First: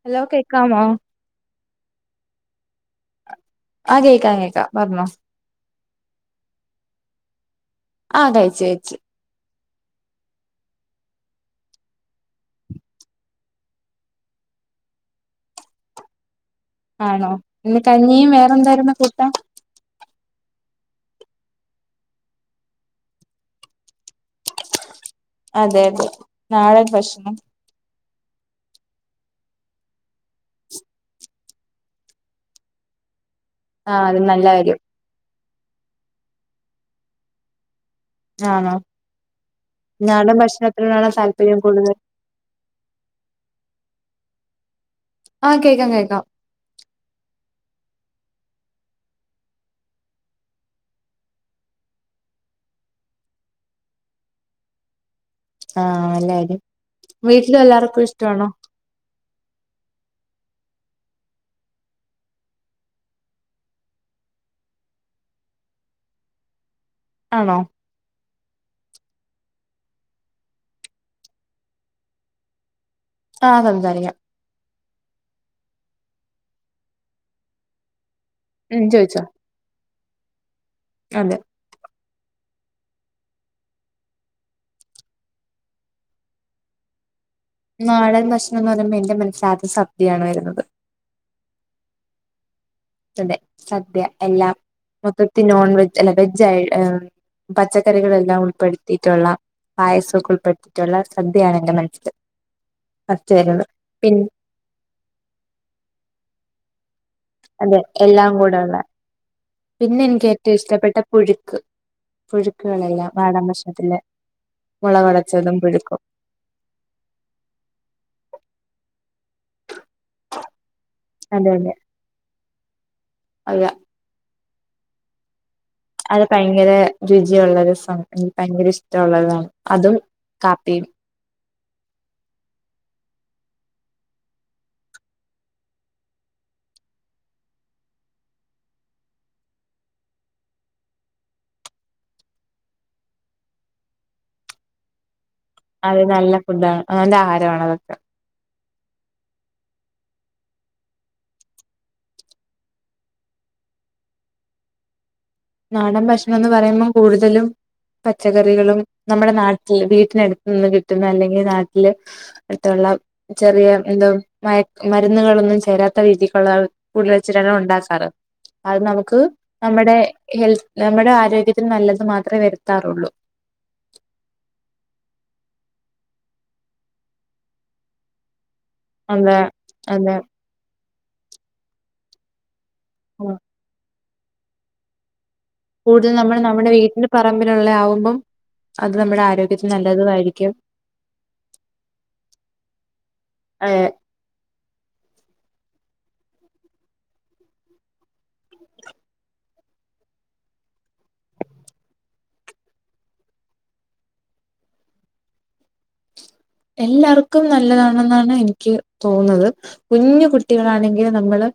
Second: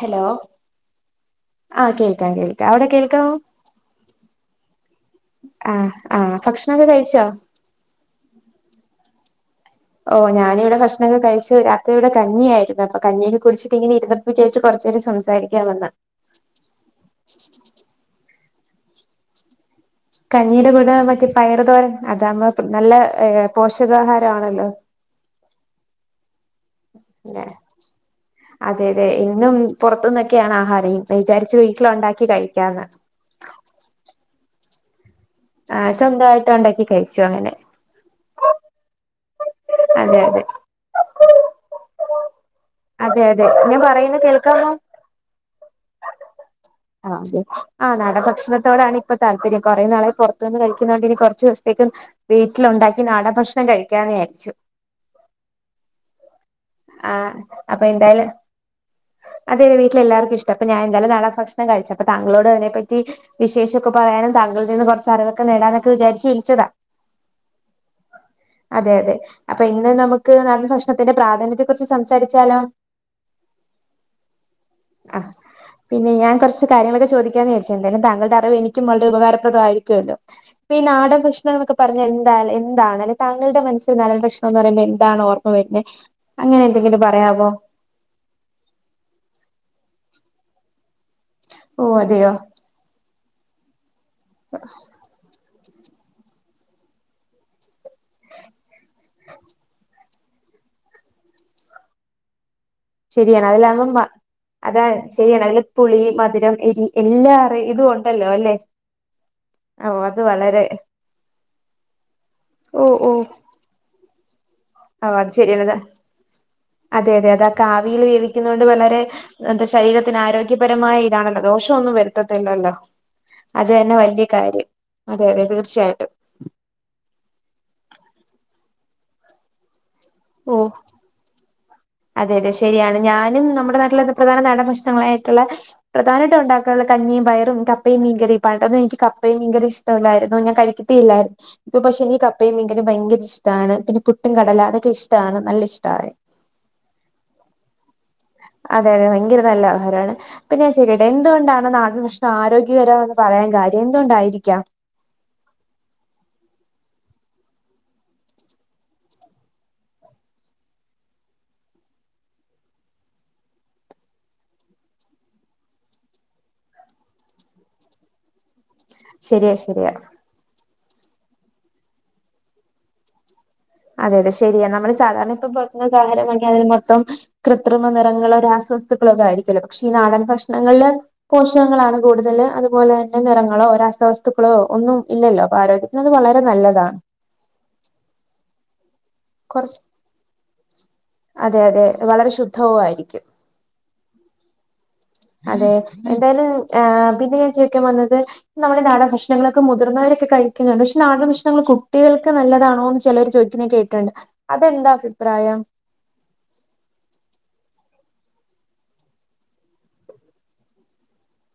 Hello ആഹ് കേൾക്കാം കേൾക്കാം അവിടെ കേൾക്കാമോ ആഹ് കേൾക്കാം കേക്കാം പറഞ്ഞോ ആഹ് ആഹ് ഭക്ഷണൊക്കെ കഴിച്ചോ ആഹ് കയ്ച്ച് കയ്ച്ച് ഓ ഞാനിവിടെ ഭക്ഷണൊക്കെ കഴിച്ചു രാത്രി ഇവിടെ കഞ്ഞി ആയിരുന്നു അപ്പൊ കഞ്ഞിയ കുടിച്ചിട്ട് ഇങ്ങെ ഇരു വിജാരിച്ച് കൊറച്ചേരം സംസാരിക്കാ വന്ന ആണോ ഇന്ന് കഞ്ഞിയും വേറെ എന്തായിരുന്നു കൂട്ടാൻ കഞ്ഞീടെ കൂട മറ്റേ പയറ് തോരൻ അതാമ്മ നല്ല പോഷകാഹാരമാണല്ലോ അതെ അതെ നാളെ [unintelligible] അതെ അതെ ഇന്നും പുറത്തു നിന്നൊക്കെയാണ് ആഹാരം വിചാരിച്ചു വീട്ടില ഉണ്ടാക്കി കഴിക്കാന്ന് ആഹ് അത് നല്ല കാര്യം ആഹ് സ്വന്തമായിട്ട് ഉണ്ടാക്കി കഴിച്ചു ളും ഞാൻ ആണോ അതെ നാടൻ അതെ ഭക്ഷണത്തിനാണ താല്പര്യം കൂടുതൽ അതെ അതെ ഞാൻ പറയുന്ന കേൾക്കാമോ ആഹ് കേക്കാം കേക്കാം [inaudible] ആ് അതെ ആ് നട ഭക്ഷണത്തോടാണ് ഇപ്പൊ താല്പര്യം കൊറെ നാളെ പുറത്തുന്ന് കഴിക്കുന്നോണ്ട് ഇനി കുറച്ച് ദിവസത്തേക്കക്ക് വീട്ടിലുണ്ടാക്കി നാടൻ ഭക്ഷണം കഴിക്കാന്ന് വിജാരിച്ചു ആഹ നല്ല കാര്യം ആ വീട്ടിൽ അപ്പൊ എന്തായാലും അതെന്റെ വീലെല്ലാവർക്കുംഷ്ട അപ്പ ഞാൻ എന്തായാല നടൻ ഭക്ഷണം കിച്ച അപ്പൊ തങ്കോടതിനെപ്പറ്റി വിശേഷംക്കെ പറയാനും താങ്കളിൽ നിന്ന് കുറച്ച്റിവൊക്കെ നേടാനൊക്കെ വിചാരിച്ചു വിളിച്ചതാ ആണോ അതെ അതെ അപ്പൊ ഇന്ന് നമുക്ക് നടാൻ ഭക്ഷണത്തിന്റെ പ്രാധാന്യത്തെ കുറിച്ച് സംസാരിച്ച ച്ചല ആഹ് സംസാരിക്കാം ആഹ് പിന്നെ ഞാൻ കുറച്ച് കാര്യങ്ങളൊക്കെ ചോദിക്കാന്ന് വിചാച്ചാ എന്തായാലും താങ്കളുടെ ഉം എനിക്കും വളരെ ചോദിച്ചോ ഉപകാരപ്രദമായിരിക്കുമല്ലോഈ നാടൻ അതെ ഭശ്ണങ്ങളൊക്കെ പറഞ്ഞ എന്താ എന്താണ് അല്ലെ താങ്കളുടെ മനസ്സിൽ നല്ല ഭക്ഷണം എന്ന് പറയുമ്പോ എന്താണ് ഓർമ്മ വരുന്നുന്നത് അങ്ങനെ എന്തെങ്കിലും പറയാവോ നാടൻ ഭക്ഷണം എന്ന് പറയുമ്പോ എന്റെ മനസ്സിലാദ്യം സദ്യയാണ് വരുന്നത് ഓ അതെയോ അതെ സദ്യ എല്ലാം മൊത്തത്തിൽ നോൺ വെജ് അല്ല വെജ് ആയി ആഹ് പച്ചക്കറികളെല്ലാം ഉൾപ്പെടുത്തിയിട്ടുള്ള പായസമൊക്ക ഉൾപ്പെടുത്തിയിട്ടുള്ള സദ്യയാണ് എന്റെ മനസ്സിൽ ഫസ്റ്റ് ശരിയാണ് വരുന്നത് അതിലാകുമ്പോ പിൻ അതാണ് ശരിയാണ് അതില് പുളി മധുരം എരി എല്ലാ അതെ ഇതും ഒണ്ടല്ലോ എല്ലാം അല്ലെ കൂടെ ഉള്ള ഓ പിന്നെ അത് എനിക്ക് ഏറ്റവും വളരെ ഇഷ്ടപ്പെട്ട പുഴുക്ക് ഓ ഓ പുഴുക്കുകളെല്ലാം നാടൻ ഭക്ഷണത്തിലെ ഓ അത് മുളകുടച്ചതും ശരിയാണത് പുഴുക്കും അതെ അതെ അതക്കാവിയിൽ വേവിക്കുന്ന കൊണ്ട് വളരെ എന്താ ശരീരത്തിന് ആരോഗ്യപരമായ താണല്ലോ അത് തന്നെ ദോഷം ഒന്നും വരുത്തത്തില്ലല്ലോ അയ്യ അത് തന്നെ വല്യ കാര്യം അതെ അത തീർച്ചയായിട്ടും അത് ഭയങ്കര രുചിയുള്ള ഒരു സാധനമാണ് ഭയങ്കര ഇഷ്ടമുള്ളതാണ് അതും ഓഹ് കാപ്പിയും അതെ അതെ ശരിയാണ് ഞാനും നമ്മുടെ നാട്ടില പ്രധാന നാടൻ ഭക്ഷണങ്ങളായിട്ടുള്ള പ്രധാനമായിട്ടും ഉണ്ടാക്കാറുള്ള കഞ്ഞിയും പയറും കപ്പയും മീൻ കറി പണ്ടൊന്നും എനിക്ക് കപ്പയും മീൻ കറി ഇഷ് ഷ്ടല്ലായിരുന്നു ഞാൻ കഴിക്കത്തില്ലായിരുന്നു ഇപ്പൊ പക്ഷെ എനിക്ക് കപ്പയും മീൻ കറി ഭയങ്കര ഇഷ്ടമാണ് പിന്നെ പുട്ടും കടല അതൊക്കെ ഇഷ് ഷ്‌ടാണ് നല്ല അതെ ഇഷ്ടമാണ് നല്ല ഫുഡ് ആണ് നല്ല ആഹാരമാണ് അതൊക്കെ അതെ അതെ ഭയങ്കര നല്ല ആഹാരാണ് അപ്പൊ ഞാൻ ചോയ്ക്കട്ടെ എന്തുകൊണ്ടാണ് നാടൻ ഭക്ഷണം ആരോഗ്യകരമാന്ന് പറയാൻ കാര്യം എന്തുകൊണ്ടായിരിക്കാം നാടൻ ഭക്ഷണം എന്ന് പറയുമ്പോം കൂടുതലും പച്ചക്കറികളും നമ്മുടെ നാട്ടിൽ വീട്ടിനടുത്ത് നിന്ന് കിട്ടുന്ന അല്ലെങ്കിൽ നാട്ടില് അടുത്തുള്ള ചെറിയ എന്തോ മ മരുന്നുകളൊന്നും ചേരാത്ത രീതിക്കുള്ള ഉരുളി വെച്ചിട്ടാണേ ഉണ്ടാക്കാറ് അത് നമുക്ക് ശരിയാ ശരിയാ നമ്മുടെ ഹെൽത്ത് നമ്മുടെ ആരോഗ്യത്തിന് നല്ലത് മാത്രേ വരുത്താറുള്ളൂ അതെ അതെ ശരിയാ നമ്മള് സാധാരണ ഇപ്പൊ പൊറത്തൂന്നൊക്കെ ആഹാരം വാങ്ങിക്കുവാന്നേ അതിൽ മൊത്തം കൃത്രിമ നിറങ്ങളോ രാസവസ് സ്തുക്കളൊക്കെ അതെ ആയിരിക്കുമല്ലോ പക്ഷെ ഈ അതെ നാൻ ഭക്ഷങ്ങളില് പോഷകങ്ങളാണ് കൂടുതല് അത് അതുപോലെ തന്നെ നിറങ്ങളോ രസവസ്തുക്കളോ ഒന്നും ഇല്ലല്ലോ അപ്പ ആരോഗ്യത്തിന് അത് കൂടുതൽ നമ്മൾ വളരെ നമ്മുടെ നല്ലതാ വീട്ടിന്റെ പറമ്പിലുള്ള ആവുമ്പോം അത് നമ്മുടെ ആ കുറച്ച് അതെ അതെ വളരെ ശുദ്ധവും ആയിരിക്കും ഏഹ് അതെ എന്തായാലും ആ പിന്നെ ഞാൻ ചോയിക്കാൻ വന്നത് നമ്മുടെ നാടാൻ ഭക്ഷണങ്ങളൊക്കെ മുതിർന്നവരൊക്കെ കഴിക്കുന്നുണ്ട് പക്ഷെ നാടൻ ഭക്ഷണങ്ങൾ കുട്ടികൾക്ക് നല്ലാതാണോന്ന് ചിലര് ചോദി ഇങ്ങനെ കേട്ടിണ്ട് അതെന്താ അഫിപ്രായം എല്ലാവർക്കും നല്ലതാണെന്നാണ് എനിക്ക് തോന്നുന്നത് കുഞ്ഞു കുട്ടികളാണെങ്കിലും നമ്മള്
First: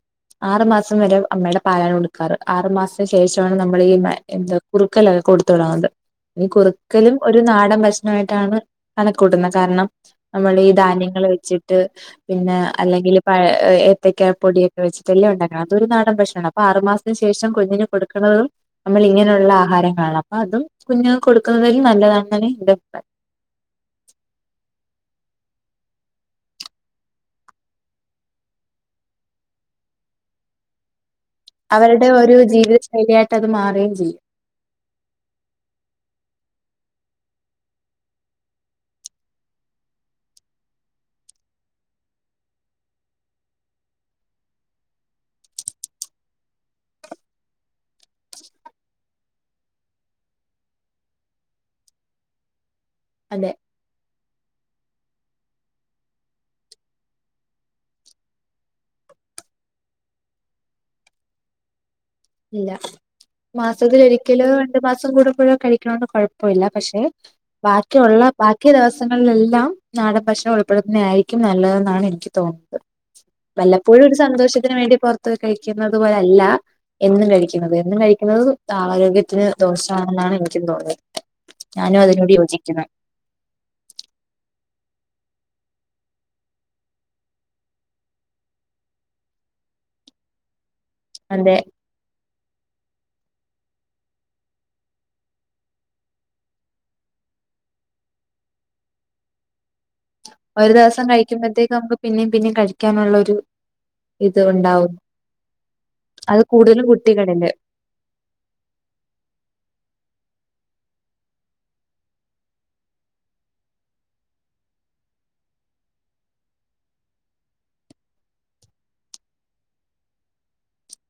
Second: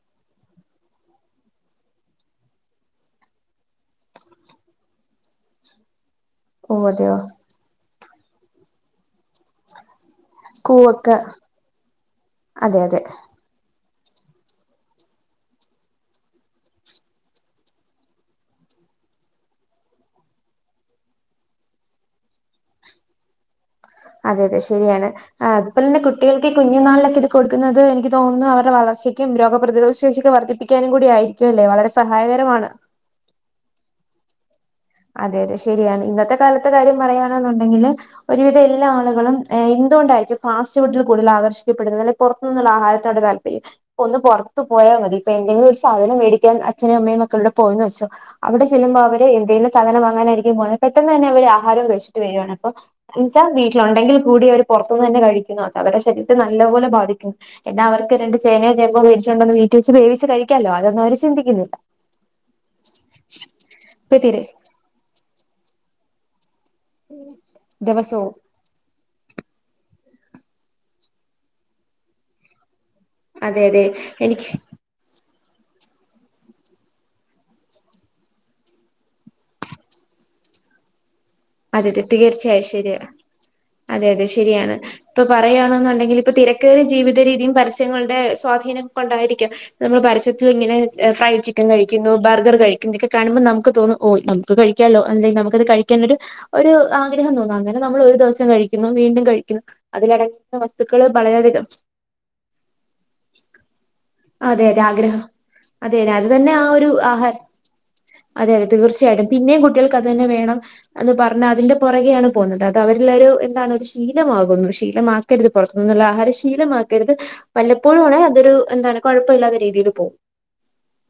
ആറു മാസം വരെ അമ്മയുടെ പാലാണ് കൊടുക്കാറ് ആറു മാസത്തിന് ശേഷമാണ് നമ്മൾ ഈ മ എന്തോ കുറുക്കല്ലേ കൊടുത്ത് തുടങ്ങുന്നത് ഈ ഓ കുറുക്കലും അതെയോ ഒരു നാടൻ ഭക്ഷണമായിട്ടാണ് കണക്കൂട്ടുന്നത് കാരണം നമ്മൾ ഈ കൂവക്ക ധാന്യങ്ങള് വെച്ചിട്ട് പിന്നെ അതെ അതെ അല്ലെങ്കിൽ പ ഏത്തയ്ക്ക പൊടിയൊക്കെ വെച്ചിട്ട് എല്ലാം ഉണ്ടാക്കണം അതൊരു നാടൻ ഭക്ഷണമാണ് അപ്പൊ ആറുമാസത്തിന് ശേഷം കുഞ്ഞിന് കൊടുക്കുന്നതും നമ്മള് ഇങ്ങനുള്ള ആഹാരങ്ങളാണ് അപ്പൊ അതും കുഞ്ഞുങ്ങൾക്ക് കൊടുക്കുന്നതിൽ നല്ലതാണെന്ന് എന്റെ അഭിപ്രായം അതെ അതെ ശെരിയാണ് ആ അതുപോലന്നെ കുട്ടികൾക്ക് കുഞ്ഞുനാളിലൊക്കെ ഇത് കൊടുക്കുന്നത് എനിക്ക് തോന്നുന്നു അവരുടെ വളർച്ചയ്ക്കും രോഗപ്രതിരോധ ശേഷിയൊക്കൊ വർധിപ്പി പ്പിക്കാനും കൂടിയയിരിക്കും അല്ലെ വളരെ സഹായകരമാണ് ശരിയായിട്ട് അത് മാറുകയും ചെയ്യും അതെ അതെ ശെരിയാണ് ഇന്നത്തെ കാലത്തെ കാര്യം പറയാണെന്നുണ്ടെങ്കില് ഒരുവിധ എല്ലാ ആളുകളും എന്തുകൊണ്ടായിരിക്കും ഫാസ്റ്റ് ഫുഡിൽ കൂടുതൽ ആകർഷിക്കപ്പെടുന്നത് പുറത്തു നിന്നുള്ള ആഹാരത്തോടെ താല്പര്യം ഒന്ന് പുറത്ത പോയാൽ മതി ഇപ്പൊ എന്തെങ്കിലും ഒരു സാധനം മേടിക്കാൻ അച്നും അമ്മയും ഒക്കളൂടെ പോയന്ന് വെച്ചോ അവിടെ ചെല്ലുമ്പോ അവര് എന്തേലും സാധനം വാങ്ങാനായിരിക്കും പോകുനത് പെട്ടെന്ന് തന്നെ അവര് ആഹാരം കഴിച്ചിട്ട് വരുകയാണ് എന്ന് വച്ചാ അതെ വി ട്ടിൽ ഉണ്ടെങ്കിൽ കൂടി അവര് പുറത്തു നിന്ന് തന്നെ കഴിക്കുന്നു അ അവടെ ശരീരത്തെ നല്ലപോലെ ബാധിക്കുന്നു എന്നാ അവർക്ക് രണ്ട് ചേനയോ ചേമോേടിച്ചോണ്ടന്ന് വീട്ട വെച്ച് വേവിച്ച് കഴിക്കാാലോ അതൊന്നും അവ ചിതിക്കുന്നില്ല ഇല്ല മാസത്തിലൽ ഇപ്പ തിരെ ഒരിക്കലോ രണ്ടു മാസം കൂടെമ്പഴോ കഴിക്കണന്ന് കുഴപ്പ ഴപ്പമില്ല പക്ഷെ ബാക്കിയുള്ള ദിവസവും ബാക്ക മുക്ക്യ ദിവസങ്ങളിലെല്ലാം നാടൻ ഭക്ഷണം ഉളൾപ്പെടുത്തുന്ന ആയിരിക്കും നല്ലതെന്നാണ് എനിക്ക് തോന്നുന്നത് അതെ അതെ വല്ലപ്പോഴും ഒരു എനിക്ക് സന്തോഷത്തിനന് വേണ്ടി പുറത്ത് പോയി കഴിക്കുന്നത് പോലെ അല്ല എന്നും കഴിക്കുന്നത് എന്നും കഴിക്കുന്നത് ആരോഗ്യത്തിന് ദോഷമാണെന്നാണ് എനിക്കും തോന്നുന്നത് അതെതെ തീർച്ചയായും ശരിയ അതെ അതെ ശരിയാണ് ഇപ്പൊ പറയുകയാണെന്നുണ്ടെങ്കിൽ ഇപ്പ തിരക്കേറി ജീവിത രീതിയും പരസ്യങ്ങളുടെ സ്വാധീനം കൊണ്ടായിരിക്കാം നമ്മൾ പരസ്യത്ത് ഇങ്ങനെ ഫ്രൈഡ് അതെ ചിക്കൻ കഴിക്കും കിക്കുന്നു ബർഗർ കഴിക്കുന്നൊക്കെ കാണുമ്പോ നുക്ക് തോന്ന ഓ നമക്ക് കഴിക്കാാലോ അല്ലെങ്ക നമുക്കത് കഴിക്കാനൊരു ഒരു ആഗ്രഹം തോന്നുന്നു അങ്ങനെ നമ്മൾ ഒരു ദിവസം കഴിക്കുന്നു വീണ്ടും കഴിക്കുന്നു അതിലട ഒരു ദിവസം കഴിക്കുമ്പോഴത്തേക്ക് നമുക്ക് പിന്നേും പിന്നേും കഴിക്കാനുള്ള ഒരു ഇത് അതെ അതെ ഉണ്ടാവും ആഗ്രഹം അതെതെ അത് തന്നെ ആ കൂടുതലും ഒരു ആഹാരം കുട്ടികളില് അതെ അതെ തീർച്ചയായിട്ടും പിന്നെയും കുട്ടികൾക്ക് അത് തന്നെ വേണം എന്ന് പറഞ്ഞ അതിന്റെ പുറകെയാണ് പോകുന്നത് അത് അവരെല്ല ഒരു എന്താണ് ഒരു ശീലമാകുന്നു ശീലമാ ആകരുത് പുറത്തുനിന്ന ആഹാരം ശീലമാക്കരുത് വല്ലപ്പോഴണ അതൊരു എന്ത കുഴപ്പമില്ലാത്ത രീതിയിൽ പോകും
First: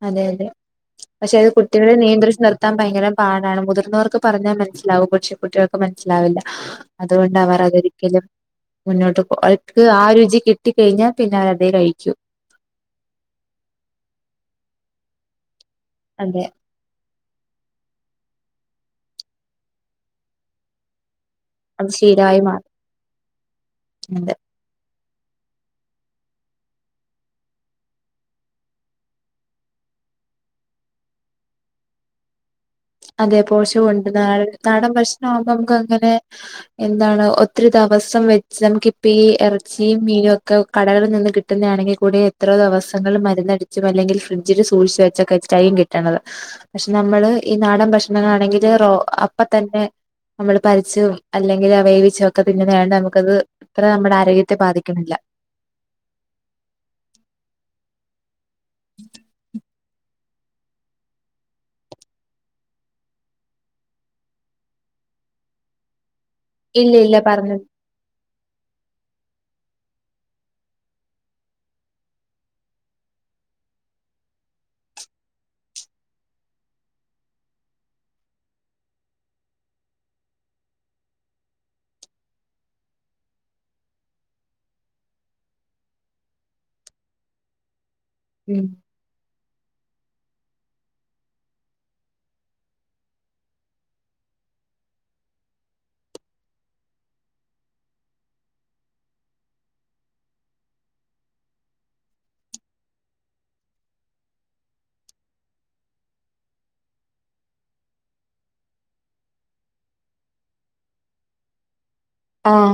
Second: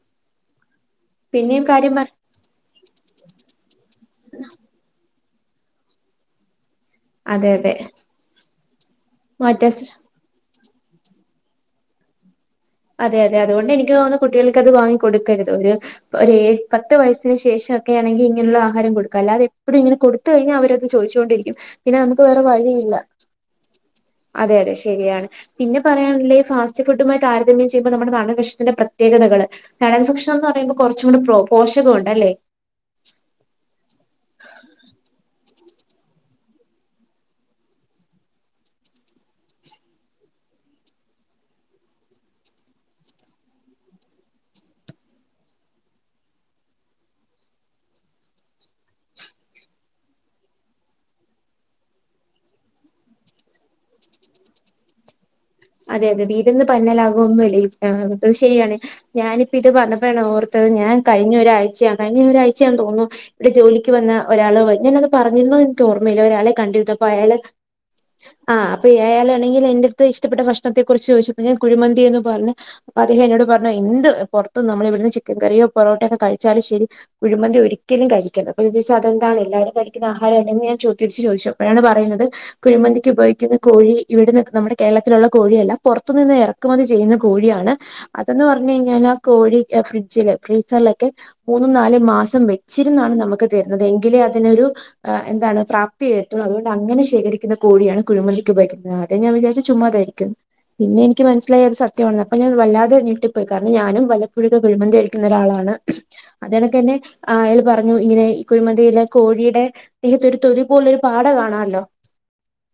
അതെ അതെ പക്ഷെ അത് പിന്നെയും കുട്ടികളെ കാര്യം പറ നിയന്ത്രിച്ച് നിർ ത്താൻ ഭയങ്കര പാടാണ് മുതിർന്നവർക്ക് പറഞ്ഞാൽ മനസ്സിലാവും പക്ഷെ കുട്ടികൾക്ക് മനസ്സിലാവില്ല അതുകൊണ്ട് അതെ അവർ അതെ അതൊരിക്കലും മുന്നോട്ട് മാറ്റാ അവക്ക് ആ രുചി കി ക്കിട്ടി കഴിഞ്ഞാൽ പിന്ന അവര് അതെ കഴിക്കു അതെ അതെ അതുകൊണ്ട് എനിക്ക് തോന്നുന്ന കുട്ടികൾക്ക് അത് വാങ്ങി കൊടുക്കരുത് ഒരു ഒരോ അതെ പത്ത് വയസ്സിന് ശേഷം ഒക്കെ ആണെങ്കിൽ ഇങ്ങനെയ ആഹാരം കൊടുക്ക അല്ലതെ എപ്പോഴും ഇങ്ങനെ കൊടുത്ത കഴിഞ്ഞാ അവരത് ചോദിച്ചു കെണ്ട് ഇരിക്കും അത് പിന്നെ നമുക്ക് ശീലമായി വേറെ വഴിയില്ല മാറുന്നുണ്ട് അതെ അതെ ശരിയാണ് പിന്നെ പറയാനുള്ള ഈ ഫാസ്റ്റ് ഫുഡുമായി് താരതമ്യം ചെയ്യുമ്പോ നമ്മുടെ നാട് ഭഷണത്തിന്റെ പ്രത്യേകതകള് നാടൻ ഭക്ഷണം എന്ന് പറയുമ്പോൾ കുറച്ചും കൂടി പോഷകം ഉണ്ട് അല്ലേ അതെ പോശവുണ്ട് നാ നാടൻ പ്രശ്ണം ആവുമ്പോ നമുക്ക് അങ്ങനെ എന്താണ് ഒത്തിരി ദെവസം വെച്ച് നമുക്കിപ്പ ഈ എറച്ചിയും മീനൊക്കെ കടകളിൽ നിന്ന് കിട്ട് കിട്ടുന്നതാണെങ്കി കൂടി എത്ര ദെവസങ്ങൾ മരുന്നടിച്ചും അല്ലെങ്കിൽ ഫ്രിഡ്ജില്സൂക്ഷിച്ച് ക്കെറ്റ്ചായും കിട്ടുന്നത് പക്ഷെ നമ്മള് ഈ നാടൻ ഭക്ഷണാണെങ്കില് റോ അപ്പ തന്നെ നമ്മള് പരിച്ചും അല്ലെങ്കിൽ വേവിച്ചും ഒക്കെ തിന്നുന്ന ആണ് നമുക്കത് ഇത്ര നമ്മുടെ ആരോഗ്യത്തെ ബാധിക്ക്ണില്ല അതെ അതെ പീട്ന്ന് പഞ്ഞാലാകോ ഒന്നുംല്ലേ അത് ശെരിയാണ് ഞാനിപ്പി ത് പറ്ഞ്ഞപ്പോഴാണ് ഓർ അത് ഞാൻ കഴിഞ്ഞ ഒരാഴ്ചയാണ് കഴിഞ്ഞ ഒരാഴ്ചയാന്ന് തോന്ന്ന്നു ഇവടെ ജോലിക്ക് വന്ന് ഒരാള് ഞാനന്ന് അത് പറഞ്ഞിരുന്നു എനിക്ക് ഓർമ്മയില്ല ഒരാളെ ഇല്ല കണ്ടിരുന്നുതൊ അപ്പ ഇല്ല അയാള് പറഞ്ഞു ആഹ് അപ്പം ആയാളാണെങ്കിൽ എൻെ അടുത്ത് ഇഷ്ടപ്പെട്ട ഭക്ഷ്ണത്തെ കുറിച്ച് ചോദിച്ചപ്പോ ഞാൻ കുഴിമന്തി എന്ന് പറഞ് അദ്ദേഹം എന്നോട് പറഞ്ഞു. എന്ത് പൊറ്ത്തും നമ്മൾ ഇവിടുന്ന് ചിക്കൻ കറിയോ പൊറോട്ടയൊക്കെ കഴിച്ചാലും ശരി ഉഴിമന്തി ഒരിക്കലും കഴിക്കര്ത്. അപ്പന്താച്ചാ [unintelligible] അതെന്താണ് എല്ലാരും കഴിക്കുന്ന ആഹാരെന്നെ എന്ന് ഞാൻ ചോദിച്ചു തിരിച്ച് ചോദിച്ചു അപ്പഴാണ് പറയുന്നത് കുഴിമന്തിക്ക് ഉപയോഗിക്കുന്ന കോഴി ഇവിട്ന്നൊക്കെ നമ്മടെ കേരളത്തിലുള്ള കോഴിയല്ല. പൊറത്തു നിന്ന് എറക്കുമതി ചെയ്യുന്ന കോഴിയാണ്. അതെന്ന് ഉം പറഞ്ഞ് കഴിഞ്ഞാല് കോഴി ഫ്രിഡ്ജില് ഫ്രീസറിലൊക്കെ മൂന്നും നാലും മാസം വെച്ചിരുന്നാണ് നമക്ക് തരുന്നത് എങ്കിലേ അതിനൊരു എന്താണ് പ്രാപ്തിയേറ്റും അതുകൊണ്ട് അങ്ങെനെ ശേഖരിക്കുന്ന കോഴിയാണ് കുഴിമന്തിക്ക് ഉപയിക്കുന്നത് ഞാൻ വിചാരി ചുമ്മാ തേരിക്കും പിന്നെ എനിക്ക് മനസിലായി അത് സത്യവാണ്ന്. അപ്പ ഞാൻ വല്ലാതെ ഞെട്ടി പോയി കാര്ണം ഞാനു വലപ്പോഴൊക്കെ കുഴിമന്തി കഴിക്കു ക്കുന്ന ഒരാളാണ്. അതെണെക്കെന്നെ ആഹ് അയാളു പറഞ്ഞു ഇങ്ങനെ കുഴിമന്തിയിലെ കോഴിയിടെ തിയത്തൊരു തൊലി പോലൊരു പാട കാണാലൊ ആഹ്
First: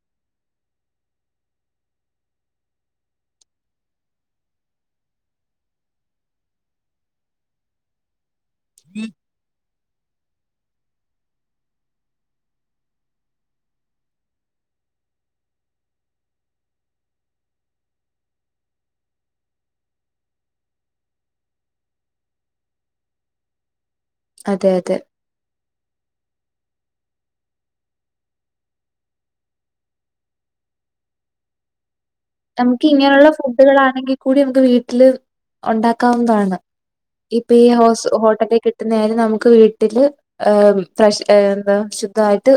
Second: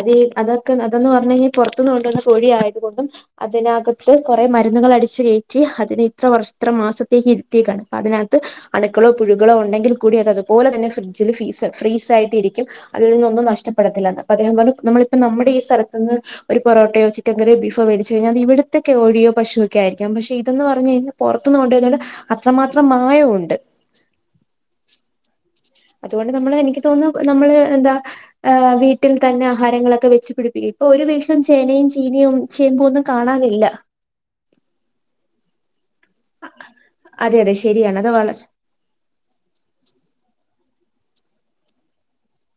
അതീ അതൊക്കെ അതെന്ന് പറഞ്ഞ്കഴിഞ്ഞാ പൊറത്ത്ന്ന് കൊണ്ടുവരുന്ന കോഴി ആയതു കൊണ്ടും അതിനകത്ത് കൊറെ മരുന്നുകളടി ച്ചു കേറ്റി അതിന് ഇത്ര വർഷ ഇത്ര മാസത്തേക്ക് ഇരുത്തിയേക്കാണ്. അപ്പ അതിനകത്ത് അണുക്കളോ പുഴുകളോ ഉണ്ടെങ്കിൽ കൂടി അത് അതുപോലെ തന്നെ ഫ്രിഡ്ജിലു ഫീ ഫ്രീസായിട്ടിരിക്കും അതിൽ നിന്നൊന്നും നഷ്ടപ്പെടത്തില്ലെന്നെ അപ്പം അദ്ദേഹം പറഞ്ഞു നമ്മളിപ്പം നമ്മടെ ഈ സെലത്തിന്ന് ഒരു പൊറോട്ടയോ ചിക്കൻ കറിയോ ബീഫോ മേടിച്ചു കഴിഞ്ഞാൽ അതിവിടുത്തൊക്കെ ഓഴിയോ പശൊ ക്കായിരിക്കാം പക്ഷെ ഇതന്ന് പറഞ്ഞു കഴിഞ്ഞാ പൊറത്തുന്ന് കൊണ്ടുവരുന്നേന്റെ അത്രമാത്രം മായമുണ്ട് അതെ അതെ അതുകൊണ്ട് നമ്മളെ എനിക്ക് തോന്നുന്നു നമ്മളെ എന്താ ഏഹ് വീട്ടിൽ തന്നെ ആഹാരങ്ങളൊക്കെ വെച്ചു പിടിപ്പിക്കും. ഇപ്പൊ ഒരു വീട്ടിലും ചേനയും ചീനിയും ചേമ്പും ഒന്നും നമുക്കിങ്ങനൊള്ള ഫുഡ്ഡു കാണാനില്ല കളാണെങ്കി കൂടി നമുക്ക് വീട്ടില് ഒണ്ടാക്കാവുന്നതാണ് അതെ അതെ ഇപ്പയീ ശരിയാണ് അത് ഹോസ് വള ഹോട്ടലികിട്ടുന്ന ആയാലും നമുക്ക് വീട്ടില് ഏഹ് ഫ്രഷ് ഏഹ് എന്താ ശുദ്ധവായിട്ട്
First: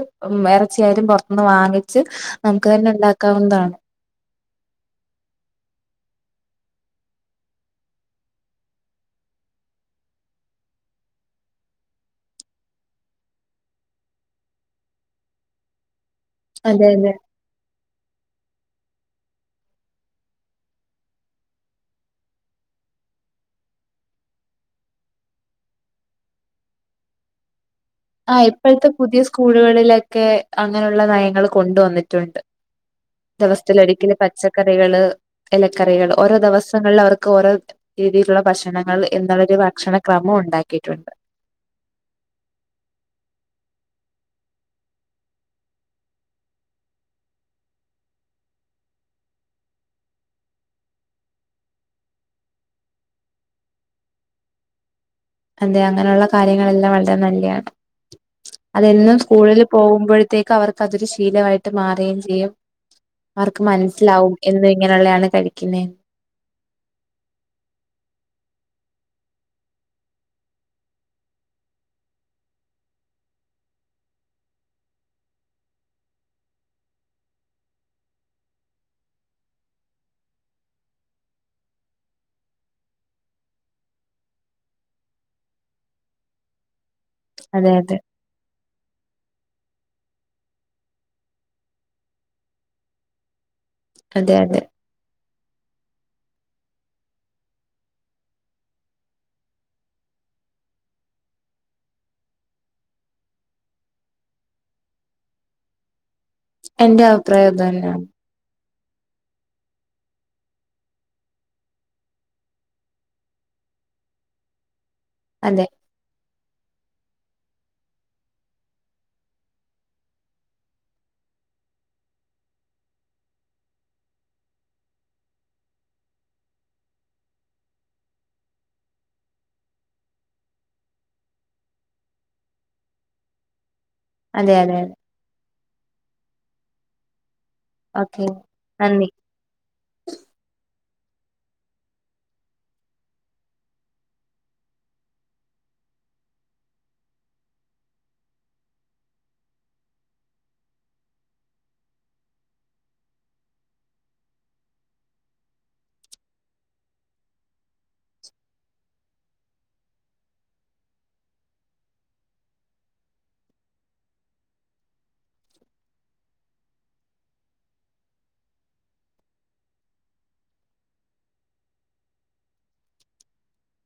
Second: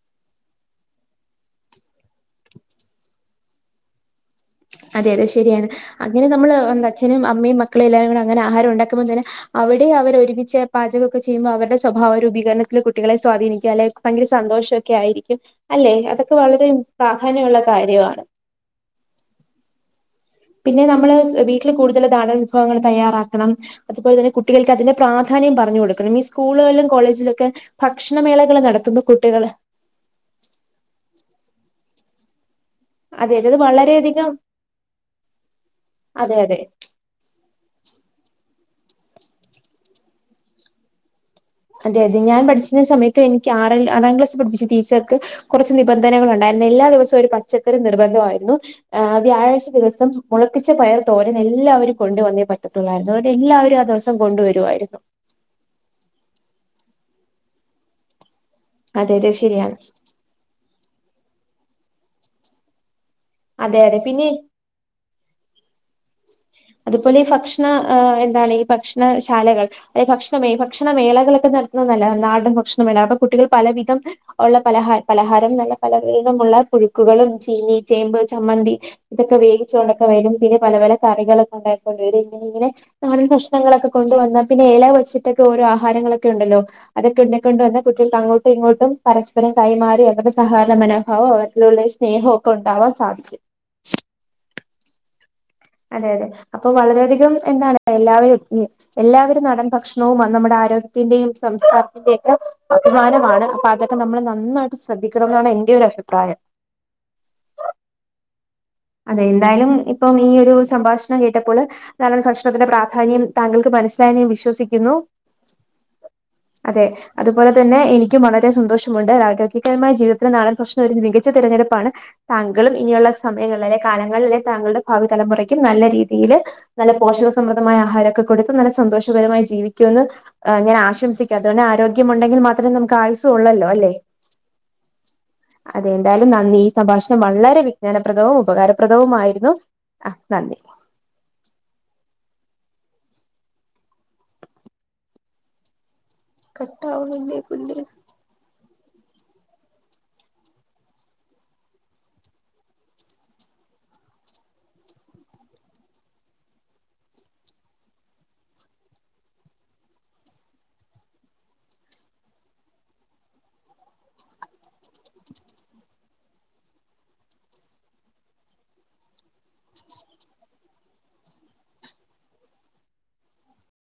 എറച്ചിയായാലും പൊറത്തുന്ന് വാങ്ങിച്ച് നമുക്ക് തന്നെ ഉണ്ടാക്കാവുന്നതാണ് അതെ അതെ ശരിയാണ്. അങ്ങനെ നമ്മള് എന്ത അച്ഛനും അമ്മയും മക്കളും എല്ലാരും കൂടെ അങ്ങനെ ആഹാരം ഉണ്ടാക്കുമ്പ തന്നെ അവിടെം അവരൊരുമിച്ച് പാചൊകെക്കെ ചെയ്യുമ്പം അവര്ടെ സ്വഭാവ രൂപീകരണത്തിൽ കുട്ടികളെ സ്വാധീനിക്കാലെ. ഭയങ്കര സന്തോഷൊക്കെ ആയിരിക്കും. അല്ലെ അതൊക്കെ വളരെ അതെ അതെ പ്രാധാന്യ ഉള്ള കാര്യാണ് പിന്നെ നമ്മള് വീട്ടിലു കൂടുതലു നാടൻ വിഭവങ്ങള് തയ്യാറാക്കണം അതുപോലെ തന്നെ കുട്ടികൾക്ക് അതിന്റെ പ്രാധാന്യം പറഞ്ഞു കൊടുക്കണം. മി സ്കൂളുകളിലും കോളേജിലൊക്കെ ആഹ് ഭക്ഷണമേളകൾ ഇപ്പഴത്തെ നടത്തുമ്പോ പുതിയ കുട്ടികൾ സ്കൂളുകളിലെക്കെ അങ്ങനുള്ള നയങ്ങളു കൊണ്ടുവന്നിട്ടുണ്ട് അതെ അതെ അത് ദെവസത്തിലൊരിക്കില് വളരെയധികം പച്ചക്കറികള് ഇലക്കറികള് അതെ ഓരോ അതെ ദെവസങ്ങളിലവർക്കോരോ രീതിയിലുള്ള ഭക്ഷണങ്ങൾ എന്നുള്ളൊരു ഭക്ഷണക്രമം ഉണ്ടാക്കിയിട്ടുണ്ട് അതെ അതെ ഞാൻ പഠിച്ചിന്ന സമയത്ത് എനിക്ക് ആറെൽ ആറാം ക്ലാസ്സിൽ പഠപ്പിച്ച ടീച്ചർക്ക് കൊറച്ചു നിബന്ധനകളുണ്ടായിരുന്നു. എല്ലാ ദിവസവും ഒരു പച്ചക്കറി നിർബന്ധമായിരുന്നു ആഹ് വ്യാഴാഴ്ച ദെവസം മുളപ്പിച്ച പയർ തോരൻ എല്ലാവരും കൊണ്ടുവന്നേ പറ്റത്തൊള്ളായിരുന്നു അവരെല്ലാവരും ആ ദെവസ് സം കൊണ്ടുവരുവായിരുന്നു അതെ അങ്ങനെയുള്ള കാര്യങ്ങളെല്ലാം വളരെ നല്ലയാണ് അതെ അതെന്നും അതെ സ്കൂളിലെ ശരിയാണ് പോവുമ്പഴത്തേക്ക് അവർക്കതൊരു ശീലവായിട്ട് മാറേം ചെയ്യും അവർക്ക് അതെ അതെ പിന്നെ മൻസ്സിലാവും എന്നും ഇങ്ങനെയുള്ളയാണ് കഴിക്യുന്നേ. അത് പോലെ ഫക്ഷണ ഏഹ് എന്താണ് ഈ ഭക്ഷണശാലകൾ തെ ഭക്ഷണമേ ഭക്ഷണ മേളകളൊക്കെ നടത്തുന്നല്ലതാ നാടൻ ഭക്ഷണമേള അപ്പ കുട്ടികൾ പലവിധം ഒള്ള പലഹാ പലഹാരംന്നല്ല പല വീതമുള്ള പുഴുക്കുകളും, ചീനി, ചേമ്പ്, ചമ്മന്തി, ഇതൊക്കെ വേിച്ചൊണക്ക വരും പിന്നെ പല പല കറികളൊക്കെ ഉണ്ടായിക്കൊണ്ട് വരും ഇങ്ങനിങ്ങനെ നമ്മെളീ ഭക്ഷ്ണങ്ങളൊക്കെ കൊണ്ടു വന്നാ പിന്നെ എല വച്ചിട്ടൊക്കെ ഓരോ ആഹാരങ്ങളൊക്കെ ഉണ്ടല്ലോ അതൊക്കെ ഉണ്ടെങ്കി കൊണ്ടു അതെ വന്നാ അതെ [unintelligible] ഇങ്ങോട്ടും പരസ്പരം കൈമാറി അവരുടെ സഹകരണ മനോഭാവം അവരിലുള്ള സ്നേഹവും ഒക്കെ ഉണ്ടാവാൻ സാധിക്കും. അതെ അതെ. അത അതെ അപ്പം വളരെ അധികം എന്താണ് എല്ലാവരും മ് എല്ലാവരും നാടൻ ഭക്ഷണവും നമ്മുടെ ആരോഗ്യത്തിന്റെയും സംസ്കാരത്തിന്റെയും ഒക്കെ അഭിമാനമാണ് അപ്പ അതൊ ക്കെ നമ്മള് നന്നായിട്ട് സ്രദ്ധിക്കണമെന്നാണ് എന്റെ ഒരു അഭിപ്രായം. എന്റേം അഭിപ്രായോം അത്‌ തന്നെയാണ്. അതെ എന്തായാലും ഇപ്പം ഈ ഒരു സംഭാഷണം കേട്ടപ്പോള് നാടൻ ഫക്ഷണത്തിന്റെ പ്രാധാന്യം താങ്കൾക്ക് മനസ്സിലായെന്നു ഞാൻ വിശ്വസിക്യുന്നു. അതെ അതെ. അതുപോലെ തന്നെ എനിക്കും വളരെ സന്തോഷമുണ്ട് രാഗകിയമായ ജീവിതത്തിൽ നാടൻ ഭക്ഷണം ഒരു മികച്ച തെരഞ്ഞെടുപ്പാണ് താങ്കളും ഇനിയുള്ള സമയങ്ങളിലെ കാലങ്ങളിലെ താങ്കളുടെ ഭാവി തലമുറയ്ക്കും നല്ല രീതിയില് നല്ല പോഷക സമൃദ്മായ ആഹാരൊക്കെ കൊട്ത്ത് നല്ല സന്തോഷപരമായി ജീവിക്കുമന്ന് ആ ഞാൻ ആശംസിക്കാ അതൊണ്ട് ആരോഗ്യമുടെകിൽ മാത്രം നമുക്ക് ആയുസും ഒള്ളൊല്ലോ അല്ലേ? അതെ അതെ. അതെ ന്തായാലും നന്ദി ഈ സംഭാഷണം വളരെ ഓക്കെ വിജ്ഞാനപ്രദവും നന്ദി ഉപകാരപ്രദവുയിരുന്നു. ആഹ് നന്ദി. കട്ടാവൊന്നും ഇല്ലേക്കുംല്ലേ?